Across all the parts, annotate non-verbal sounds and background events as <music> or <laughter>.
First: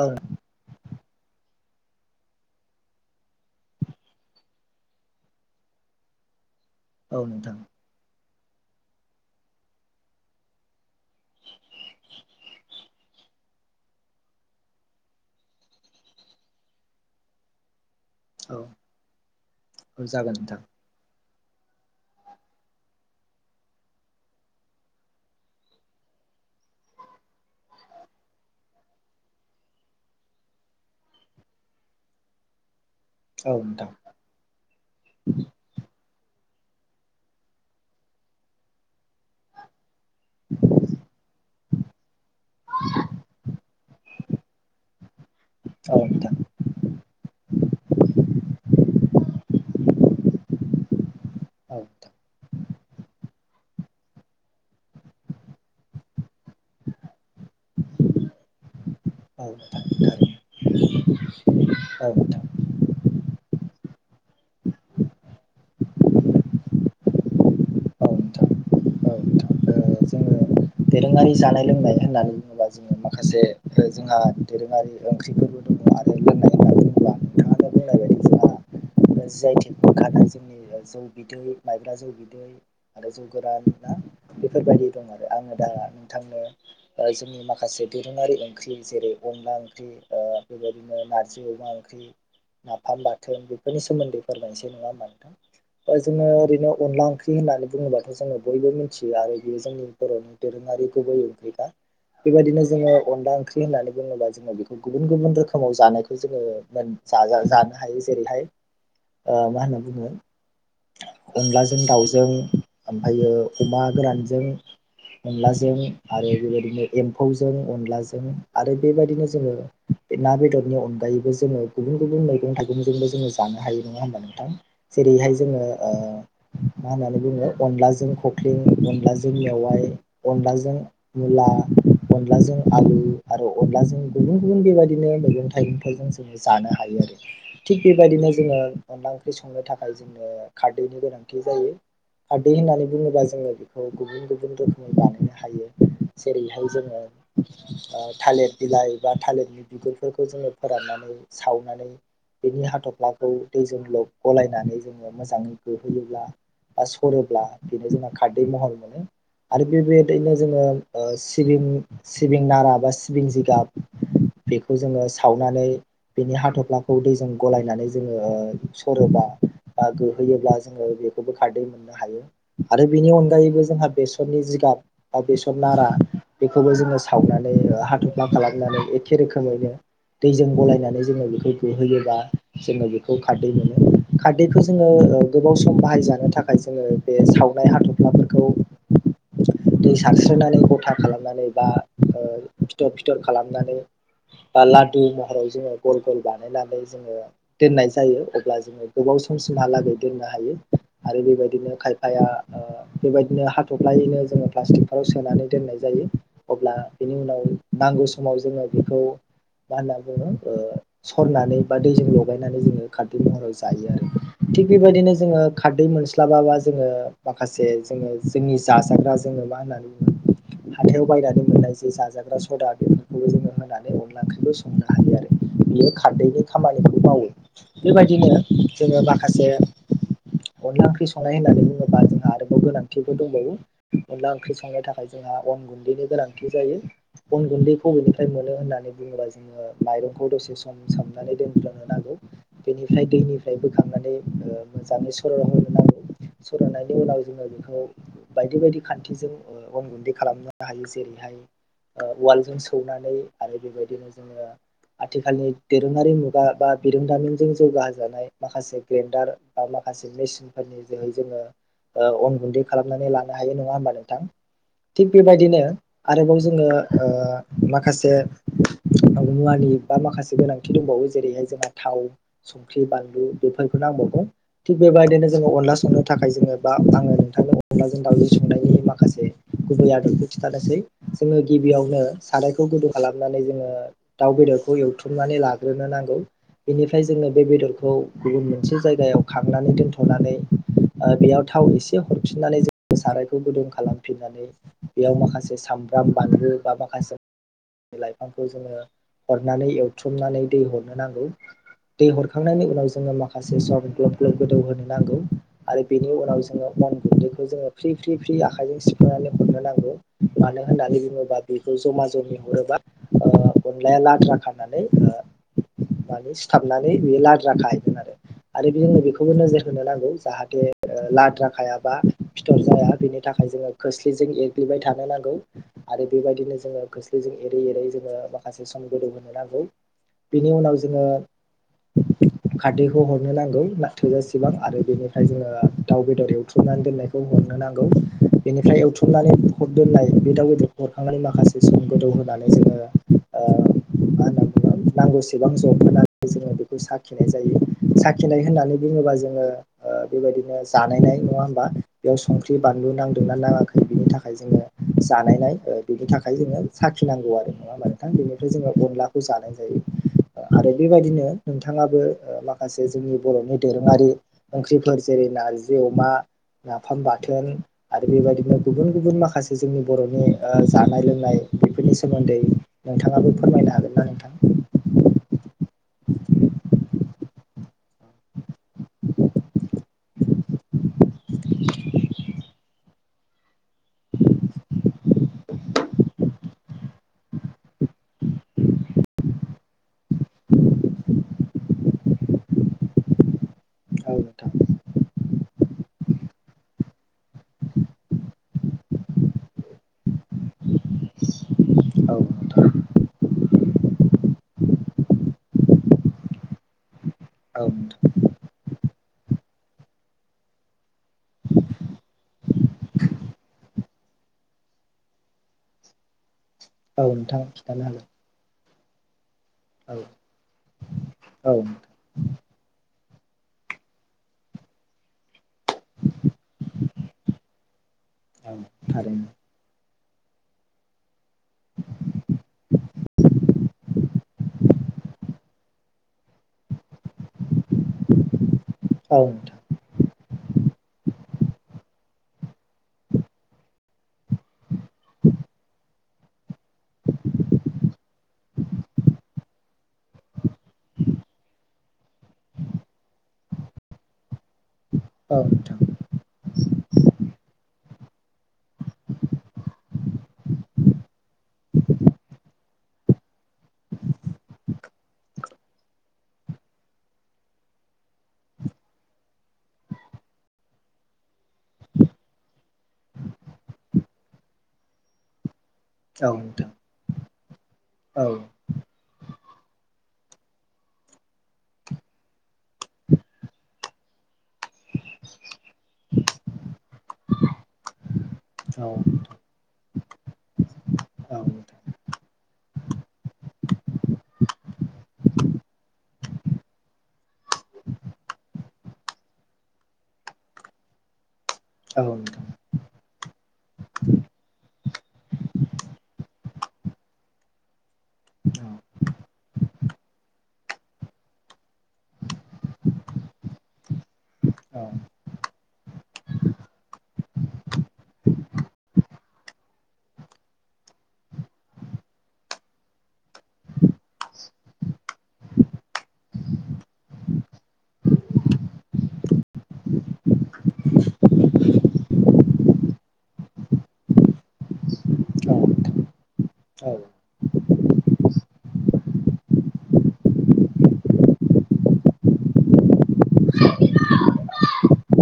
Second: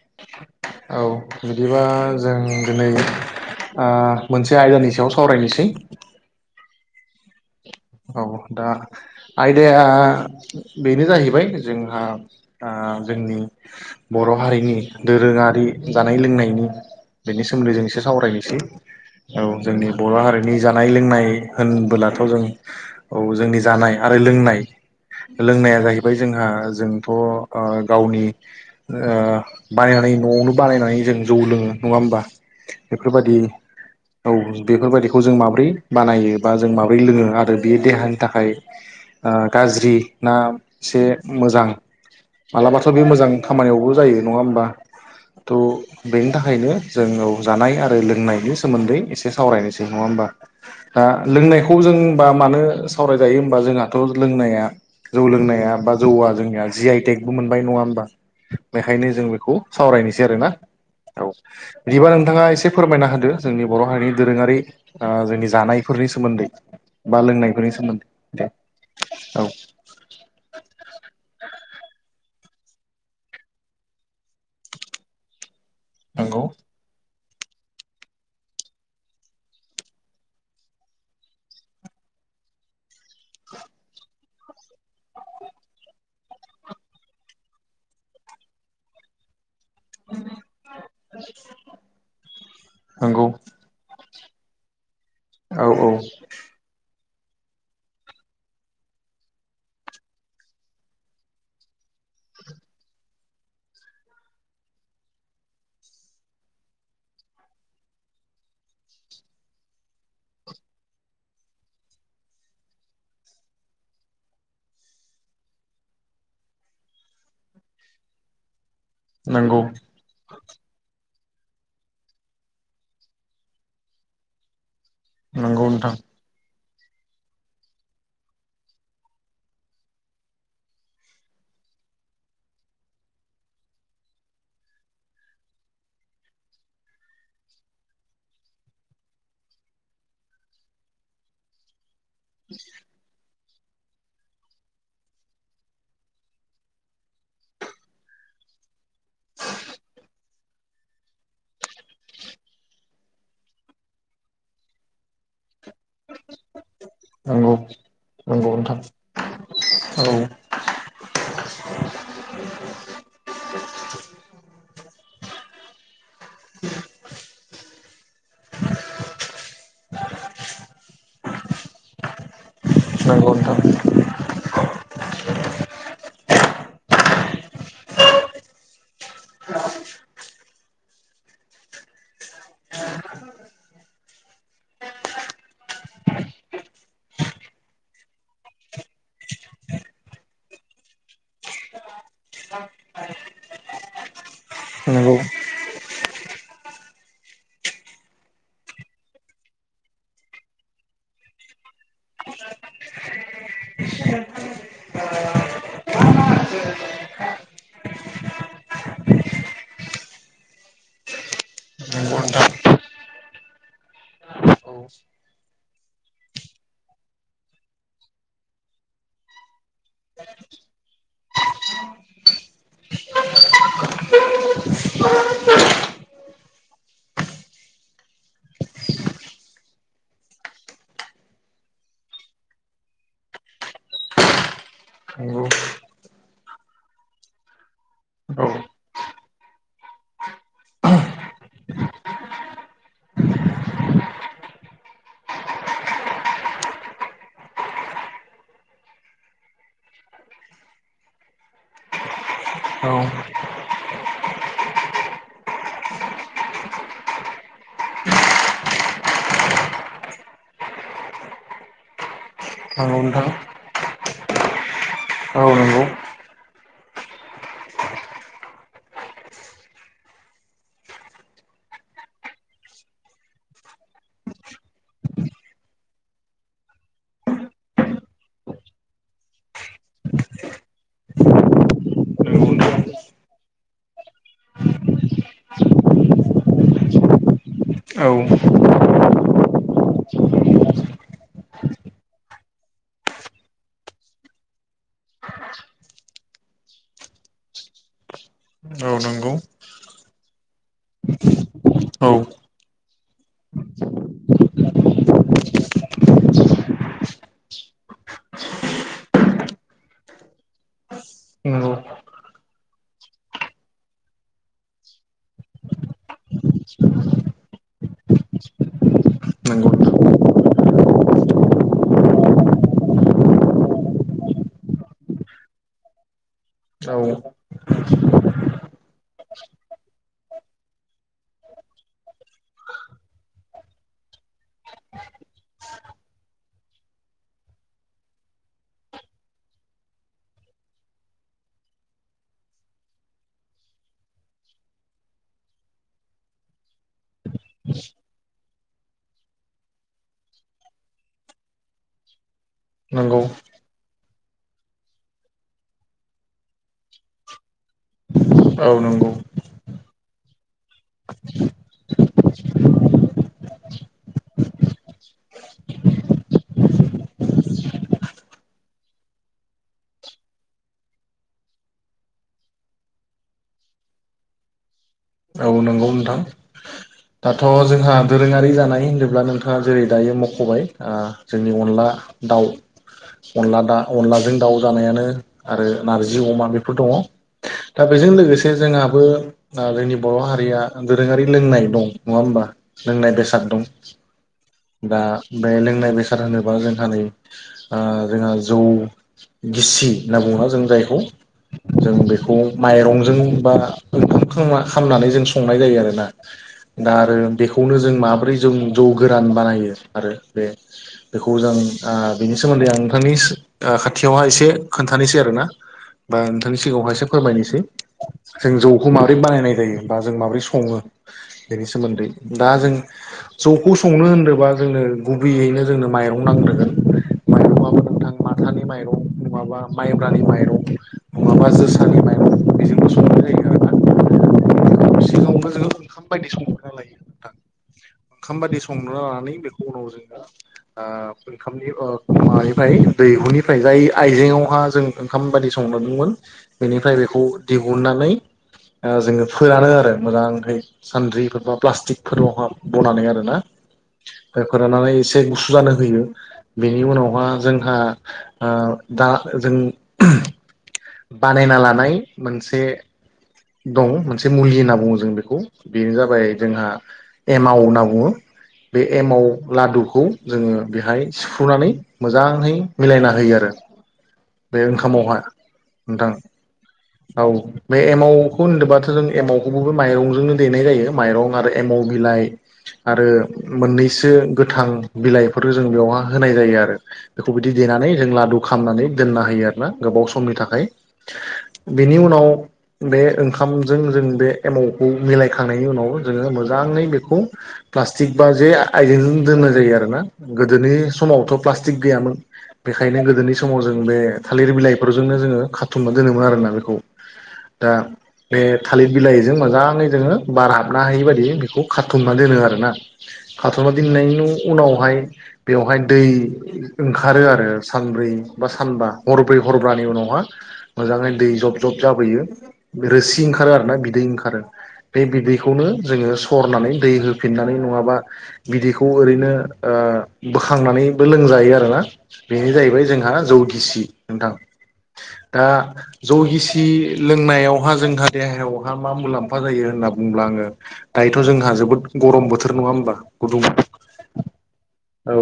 औ औ बिदिबा जों दिनै ओ मोनसे आयदानि सायाव सावरायनोसै औ नोंथां औ दा आयदाया बेनो जाहैबाय जोंहा ओ ओ जोंनि बर हारिनि दोरोङारि जानाय लोंनायनि बेनि सोमोन्दै जों औ सावरायनोसै औ जोंनि औ बर' जागोन नोंथां हारिनि जानाय लोंनाय होनबोलाथ' जों औ जोंनि जानाय आरो लोंनाय लोंनाया जाहैबाय जोंहा जोंथ' ओ गावनि ओ बानाय न'आवनो बानायनानै जों जौ लोंङो नङा होमबा बेफोरबायदि औ नोंथां औ बेफोरबायदिखौ जों माबोरै बानायो बा जों माबोरै लोङो आरो आरो बियो देहानि थाखाय गाज्रि ना एसे मोजां माब्लाबाथ' बे मोजां खामानियावबो जायो नङा होमबा थ' औ बेनि नोंथां थाखायनो जोंङो जानाय आरो लोंनायनि सोमोन्दै एसे सावरायनोसै नङा होमबा दा लोंनायखौ औ जों नोंथां होमबा मानो सावरायजायो होनबा जोंहाथ' लोंनाया जौ लोंनाया बा जौआ जोंनिया जि आइ टेकबो मोनबाय नङा होमबा बेखायनो जों औ बेखौ नोंथां सावरायनोसै आरोना औ बिदिबा थारैनो औ नोंथां नोंथाङा एसे फोरमायना होदो जोंनि बर' हारिनि दोरोङारि ओ जोंनि जानायफोरनि सोमोन्दै बा लोंनायफोरनि सोमोन्दै औ नोंथां दे औ ओ जोङो दोरोङारि जानाय लोंनाय होननानै बुङोबा जोंङो माखासे जोंहा दोरोङारि ओंख्रिफोरबो नंगौ दा नों बुंनाय बादिबा जि आइ थें मोनखानाय जोंनि जौ बिदै माइब्रा जौ बिदै आरो जौ गोरान ना बेफोरबायदि दं आरो आङो दा नोंथांनो जोंनि माखासे दोरोङारि ओंख्रि जेरै अनला ओंख्रि बेबायदिनो नारजि अमा ओंख्रि नाफाम नंगौ बाथोन बेफोरनि सोमोन्दै फोरमायसै नङा होमबा औ औ नोंथां जोङो ओरैनो अनला ओंख्रि होननानै बुङोब्लााथ' जोङो बयबो मिथियो आरो बेयो जोंनि बर'नि दोरोङारि गुबै ओंख्रिखा बेबायदिनो जोङो अनला ओंख्रि होननानै बुङोबा जोङो बेखौ गुबुन गुबुन रोखोमाव जानायखौ जोङो मोन्नो जानो हायो जेरैहाय ओ मा होनना बुङो अनलाजों दाउजों ओमफ्रायो अमा गोरानजों अनलाजों आरो बेबायदिनो एम्फौजों अनलाजों आरो बेबायदिनो जोङो नंगौ बे ना बेदरनि अनगायैबो जोङो गुबुन गुबुन मैगं थाइगंजोंबो जोङो जानो हायो नङा होमबा नोंथां जेरैहाय जोङो नंगौ ओ नोंथां मा होननानै बुङो अनलाजों जों खखलिं अनलाजों मेवयाय अनलाजों मुला अनलाजों आलु आरो अनलाजों गुबुन गुबुन बेबायदिनो मैगं थाइगंफोरजों जोङो जानो हायो आरो थिग बेबायदिनो जोंङो अनला ओंख्रि संनो थाखाय जोंनो खारदैनि गोनांथि जायो खारदै होन्नानै जोङो बेखौ गुबुन गुबुन रोखोमै बानायनो हायो जेरैहाय जोङो थालिर बिलाइ एबा थालिरनि बिगुरफोरखौ जोङो फोराननानै सावनानै बेनि हाथफ्लाखौ दैजों ल' गलायनानै जोङो मोजाङै गोहैयोब्ला बा सरोब्ला नंगौ बेनो जोंना खारदै नंगौ महर नोंथां मोनो आरो औ बेबायदिनो जोंङो सिबिं सिबिं नारा बा सिबिं जिगाब बेखौ जोंङो सावनानै बेनि हाथफ्लाखौ दैजों गलायनानै जोंङो सरोबा बा गोहोयोब्ला जोंङो बेखौबो खारदै मोननो हायो आरो बेनि नंगौ नोंथां अनगायैबो जोंहा बेसरनि जिगाब बा बेसर नारा बेखौ खौबो जोङो सावनानै हा थफ्ला खालामनानैै एखे रोखोमैनो दैजों गलाय नानै जोङो बेखौ गोहोयो बा जोङो बेखौ खारदै मोनो खारैखौ जोङो ओ गोबाव सम बाहायजानो थाखाय जोङो बे सावनाय हाथफ्लाफोरखौ दै सारस्रिनानै गथा खालामनानै बा ओ फिथर फिथर खालामनानै बा लादु नंगौ महराव जोङो गल गल बानायनानै जोङो दोननाय जायो अब्ला जोङो गोबाव समसिमहालागै दोननो हायो आरो बेबायदिनो खायफाया ओ बेबायदिनो हाथफ्लायैनो जोङो प्लास्टिकफोराव सोनानै दोननाय जायो अब्ला बेनि उनाव नांगौ समाव जोङो बेखौ मा होनना बुङो ओ सरनानै बा दैजों लगायनानै जोङो खारदै महराव जायो आरो थिग बेबायदिनो जोङो खारदै मोनस्लाबाबा जोङो माखासे जोङो जोंनि जाजाग्रा जोङो मा होननानै बुङो हाथायाव बायनानै मोननाय जे जाजाग्रा सदा बेफोरखौबो जोङो होनानै अनला ओंख्रिबो संनो हायो आरो। बियो खारदैनि खामानिखौ मावो बेबायदिनो जोङो माखासे अनला ओंख्रि सं नाय बुङोबा जोंहा आरोबाव गोनांथिबो दंबावो अनला ओंख्रि संनो थाखाय जोंहा नंगौ अन गुन्दैनि गोनां थि जायो अन गुन्दैखौनिफ्राय औ मोन होननानै बुङोबा जोङो माइरंखौ दसे सम सोमना नैदोनफ्लांनो नांगौ बेनिफ्राय दैनिफ्राय बोखांनानै ओ मोजाङै सर' होगोर नांगौ सोर'नायनि उनाव जोङो बेखौ बायदि बायदि खान्थिजों अनगुन्दै खालामनो हायो जेरै उवालजों औ सौनानै आरो बेबायदिनो जोङो आथिखालनि दोरोङारि मुगा बा बिरोंदामिनजों जौगाहो जानाय माखासे ग्रेन्डार बा माखासे मेसिनफोरनि जोहै जोङो ओ अन गुन्दै नंगौ खालामनानै नोंथां लानो हायो नङा होमबा नों थां थिग औ बेबायदिनो नंगौ आरोबाव जोङो ओ माखासे मुवानि बा माखासे गोनांथि दंबावो जेरैहाय जोंहा थाव संख्रि बानलु बेफोर नांबावगौ थिग बेबायदिनो जोङो अनला सं नो थाखाय जोङो बा आङो नोंथांजों अनलाजों दावजों संनायनि माखासे गुबै आदबखौ खिथानोसै। जोङो गिबियावनो नंगौ सारायखौ नोंथां गोदौ खालामनानै जोङो दाउ बेदरखौ एवथ्रुमनानै लाग्रोनो नांगौ बेनिफ्राय जोङो बे बेदरखौ औ गुबुन मोनसे जायगायाव खांनानै दोनथ'नानै ओ बेयाव थाव एसे हरफिननानै जों सारायखौ गुदुं खालामफिननानै बेयाव माखासे सामब्राम बानलु बा माखासे लाइफांखौ जोङो औ नंगौ हरनानै एवथ्रुमनानै दै हरनो नांगौ। दै औ हरखांनायनि उनाव जोङो माखासे सम ग्लब ग्लब गोदौहोनो नांगौ। आरो बेनि उनाव जोङो अन गुन्दैखौ जोङो फ्रि फ्रि फ्रि आखाइजों सिफ्रुनानै हरनो नांगौ मानो होननानै बुङोबा नंगौ बेखौ जमा जमि हरोबा ओ अनलाया लाद्रा खानानै ओ माने सिथाबनानै बेयो लाद्रा खाहैगोन आरो आरो बे जोंनो बेखौबो नोजोर नंगौ होनो नांगौ जाहा थे लाद्रााखायाबा फिथर जाया बेनि थाखाय जोङो खोस्लिजों एरग्लिबाय थानो नांगौ। आरो बेबायदिनो जोङो नोंथां औ खोस्लिजों एरै एरै जोङो माखासे सम गोदौ होनोनो नांगौ। बेनि उनाव जोङो खारदैखौ हरनो नांगौ ना थोजासेबां आरो बेनि फ्राय जोङो दाउ बेदर एवथ्रुमनानै दोन्नायखौ हमनो नांगौ बेनिफ्राय एवथ्रुमनानै दोननाय बे दाउ बेदर हरखांनानै माखासे सम गोदौ होनानै जोङो ओ मा होनना बुङो नांगौसेबां जब होनानै जोङो बेखौ साखिनाय जायो। साखिनाय होननानै बुङोबा जोङो ओ बेबायदिनो जानायनाय नङा होमबा बेयाव संख्रि बानलु नंगौ नांदोंना नाङाखै बिनि था खाय जोङो जानायनाय बिनि थाखाय जोङो साखिनांगौ आरो। नङा होनबा नोंथां बेनिफ्राय जोङो औ नंगौ अनलाखौ जानाय जायो। आरो बेबायदिनो नोंथाङाबो ओ माखासे जोंनि बर'नि दोरोङारि ओंख्रिफोर जेरै नारजि अमा नाफाम बाथोन आरो बेबायदिनो गुबुन गुबुन माखासे जोंनि बर'नि ओ जानाय लोंनाय। बेफोरनि सोमोन्दै नोंथाङाबो फोरमायनो हागोन ना नोंथां? औ नंगौ नोंथां दाथ जोंहा दोरोङारि जानाय होनोब्ला नोंथाङा जेरै दायो मखबाय आं जोंनि अनला दाउ अनला दा अनलाजों दाउ जानायानो आरो नारजि अमा बेफोर दङ दा बेजों लोगोसे जोंहाबो आ जोंनि बर हारिया दोरोङारि लोंनाय दं नङा होमबा लोंनाय बेसाद दं औ नोंथां दा बे लोंनाय बेसाद होनोबा जोंहा नै आं जोंहा जौ गिसि होनना बु ना जों जायखौ जों औ बेखौ नोंथां माइरंजों बा ओंखाम खा खालामनानै जों संनाय जायो आरो ना दा आरो औ नोंथां बेखौनो जों माबोरै? जों जौ गोरान बानायो आरो बे बेखौ जों आं बेनि सोमोन्दै आं नोंथांनि खाथियावहा एसे खोन्थानोसै आरो ना बा नि सिगाङावहाय औ एसे नोंथां औ नोंथां फोरमायनोसै खिन्थानो जों जौखौ माबोरै बानायनाय जायो बा हागोन जों माबोरै सङो औ बेनि सोमोन्दै दा जों जौखौ संनो होनदोंबा जोंनो गुबैयैनो जोंनो माइरं नांग्रोगोन माइरंआबो नोंथां <inaudible> माथानि माइरं थारैनो नङाबा माइ ब्रानि माइरं नङाबा जोसानि माइरं बेजोंबो संनाय जायो आरो ना जौखौ जोङो ओंखाम बायदि संग्रैना लायो नोंथां ओंखाम बादि संना औ लानानै नोंथां बेखौ उनाव जोङो ओ ओंखामनि अ माबानिफ्राय दैहुनिफ्राय जाय आइजेंआवहा जों ओंखाम बायदि संनांगौमोन बेनिफ्राय बेखौ दिहुननानै ओ जोङो फोरानो आरो मोजांहै सान्द्रिफोर बा प्लास्टिकफोरावहा बनानै आरो ना फोराननानै एसे औ गुसु जानो नोंथां औ नोंथां औ होयो बेनि उनावहा जोंहा आं दा जों बानायना लानाय मोनसे दं मोनसे मुलि होनना बुङो जों बेखौ बेनो जाबाय जोंहा एमाव होनना बुङो बे एमाव लादुखौ जोङो बेहाय सिफ्रुनानै मोजाङै मिलायना होयो आरो <inaudible> बे ओंखामावहाय औ औ बे एमावखौ होनदोंबाथ जों एमावखौबो माइरंजोंनो देनाय जायो माइरं आरो एमाव बिलाइ आरो मोननैसो गोथां बिलाइफोर जों बेयावहा होनाय जायो आरो बेखौ बिदि देनानै जों लादु खालामनानै दोननो होयो आरोना गोबाव समनि थाखाय बेनि उनाव बे ओंखामजों जों बे एमावखौ मिलायखांनायनि उनाव जोङो मोजां ङै बेखौ प्लासटिक बा जे आइजेंजों दोननाय जायो आरोना गोदोनि समावथ प्लासटिक गैयामोन बेखायनो गोदोनि समाव जों बे थालिर बिलाइफोरजोंनो जोङो खाथुमना दोनोमोन आरोना बे खौ दा बे थालिर बिलाइजों मोजाङै जोङो बार हाबनो हायि बायदि बेखौ खाथुमना दोनो आरोना खाथुमना दोननायनि उनावहाय बेवहाय दै ओंखारो आरो सानब्रै बा सानबा हरब्रै हरब्रानि उनावहा मोजाङै दै जब जब जाबोयो रोसि ओंखारो आरोना बिदै ओंखारो बे बिदैखौनो जोङो सरनानै दै होफिननानै नङाबा बिदैखौ ओरैनो ओ ओ बोखांनानैबो लोंजायो आरोना बेनो जाहैबाय जोंहा जौगिसि नोंथां। दा जौगिसि नि लोंनायावहा जोंहा देहायावहा मा मुलाम्फा जायो होनना बुंब्ला आङो दायोथ जोंहा जोबोद गरम बोथोर नङा होमबा गुदुं <unintelligible> औ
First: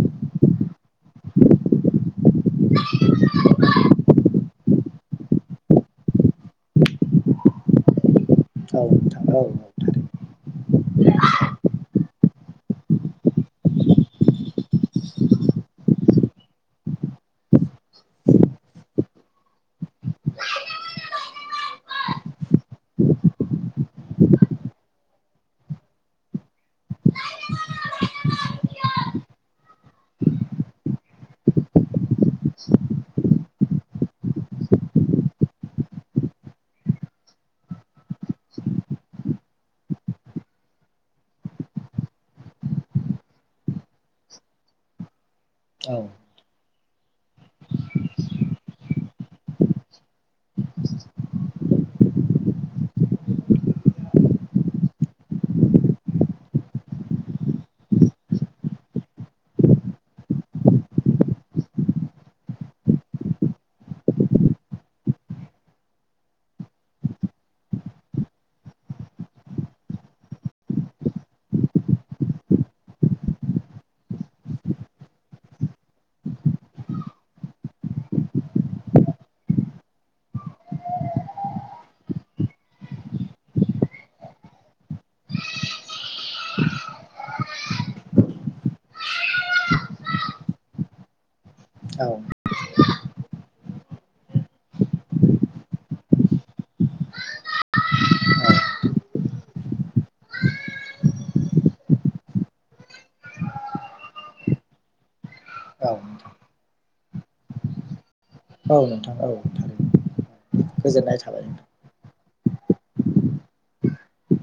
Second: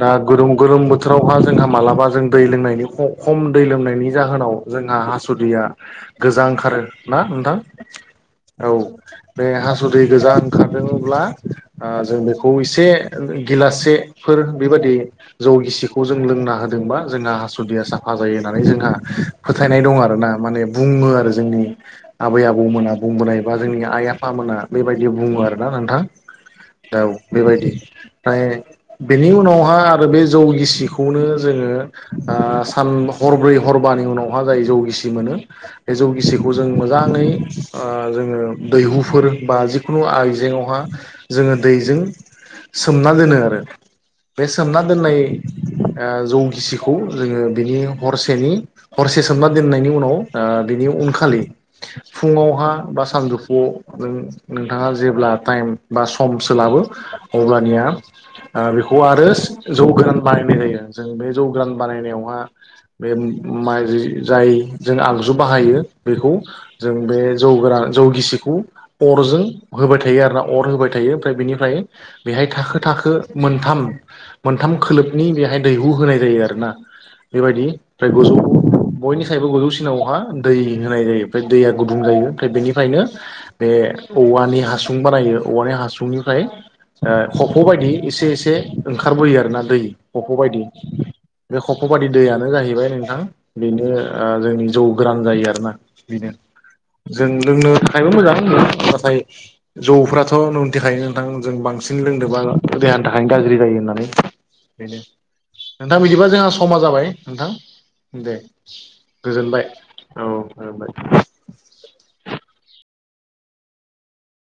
दा गोरोम-गोरोम बोथोरावहा जोंहा मालाबा जों दै लोंनायनि ख-खम दै लोंनाय बेनि जाहोनाव जोंहा हासुदैया गोजां ओंखारो ना नोंथां। औ नोंथां औ बे थारैनो हासुदै गोजा ओंखारदोंब्ला ओ जों बेखौ एसे गिलास से फोर बेबायदि जौ गिसिखौ जों लोंना होदोंबा जोंहा हासुदिया साफा जायो होननानै जोंहा हा फोथायनाय दं आरोना माने बुङो आरो जोंनि आबै आबौमोना बुंबोनाय बा जोंनि आइ आफामोना बेबायदि बुङो आरोना नोंथां औ बेबायदि ओमफ्राय बेनि उनावहा आरो बे जौ गिसिखौनो जोङो ओ सान हरब्रै हरबा बानि उनावहा जाय जौ गिसि मोनो बे जौ गिसिखौ जों मोजाङै ओ जोंङो दै दैहुफोर बा जिखुनु आइजेंङावहा जोङो दैजों सोमना दोनो आरो। बे सोमना दोननाय औ ओ जौगिसिखौ खौ जोङो बिनि हरसेनि हरसे सोमना दोननायनि उनाव ओ बिनि उनखालि फुङावहा बा सानजौफुआव नों नोंथाङा जेब्ला टाइम बा समसो लाबो अब्लानिया ओ बेखौ आरो जौ गोरान बानायनाय जायो जों बे जौ गोरान बानायनायावहा बे मारि जाय जों आगजु बाहायो बेखौ जों बे जौ गोरा जौ गिसिखौ अजों होबाय थायो आरोना अर होबाय थायो ओमफ्राय बेनिफ्राय बेहाय थाखो-थाखो मोनथाम-मोनथाम खोलोबनि बेहाय दैहु होनाय जायो आरोना। बेबायदि ओमफ्राय गोजौ बयनिसायबो गोजौसिनावहा दै होनाय जायो ओमफ्राय दैया गुदुं जायो ओमफ्राय बेनिफ्रायनो बे बे औवानि हासुं बानायो औवानि हासुंनिफ्राय ओ खफ' बायदि एसे-एसे ओंखारबोयो आरोना दै खफ' बायदि। बे खफ'बादि दैयानो जाहैबाय नों नोंथां बेनो ओ जोंनि जौ गोरान जायो आरो ना बेनो जों लोंनो थाखायबो मोजां नाथाय जौफ्राथ' नोंमिथिखायो नोंथां जों बां बांसिन लोंदोंबा देहानि थाखायनो गाज्रि जायो होननानै बेनो औ नोंथां बिदिबा जोंहा समा जाबाय नोंथां दे औ नोंथां औ गोजोनबाय थारैनो औ गोजोननाय गोजोनबाय। थाबाय नोंथां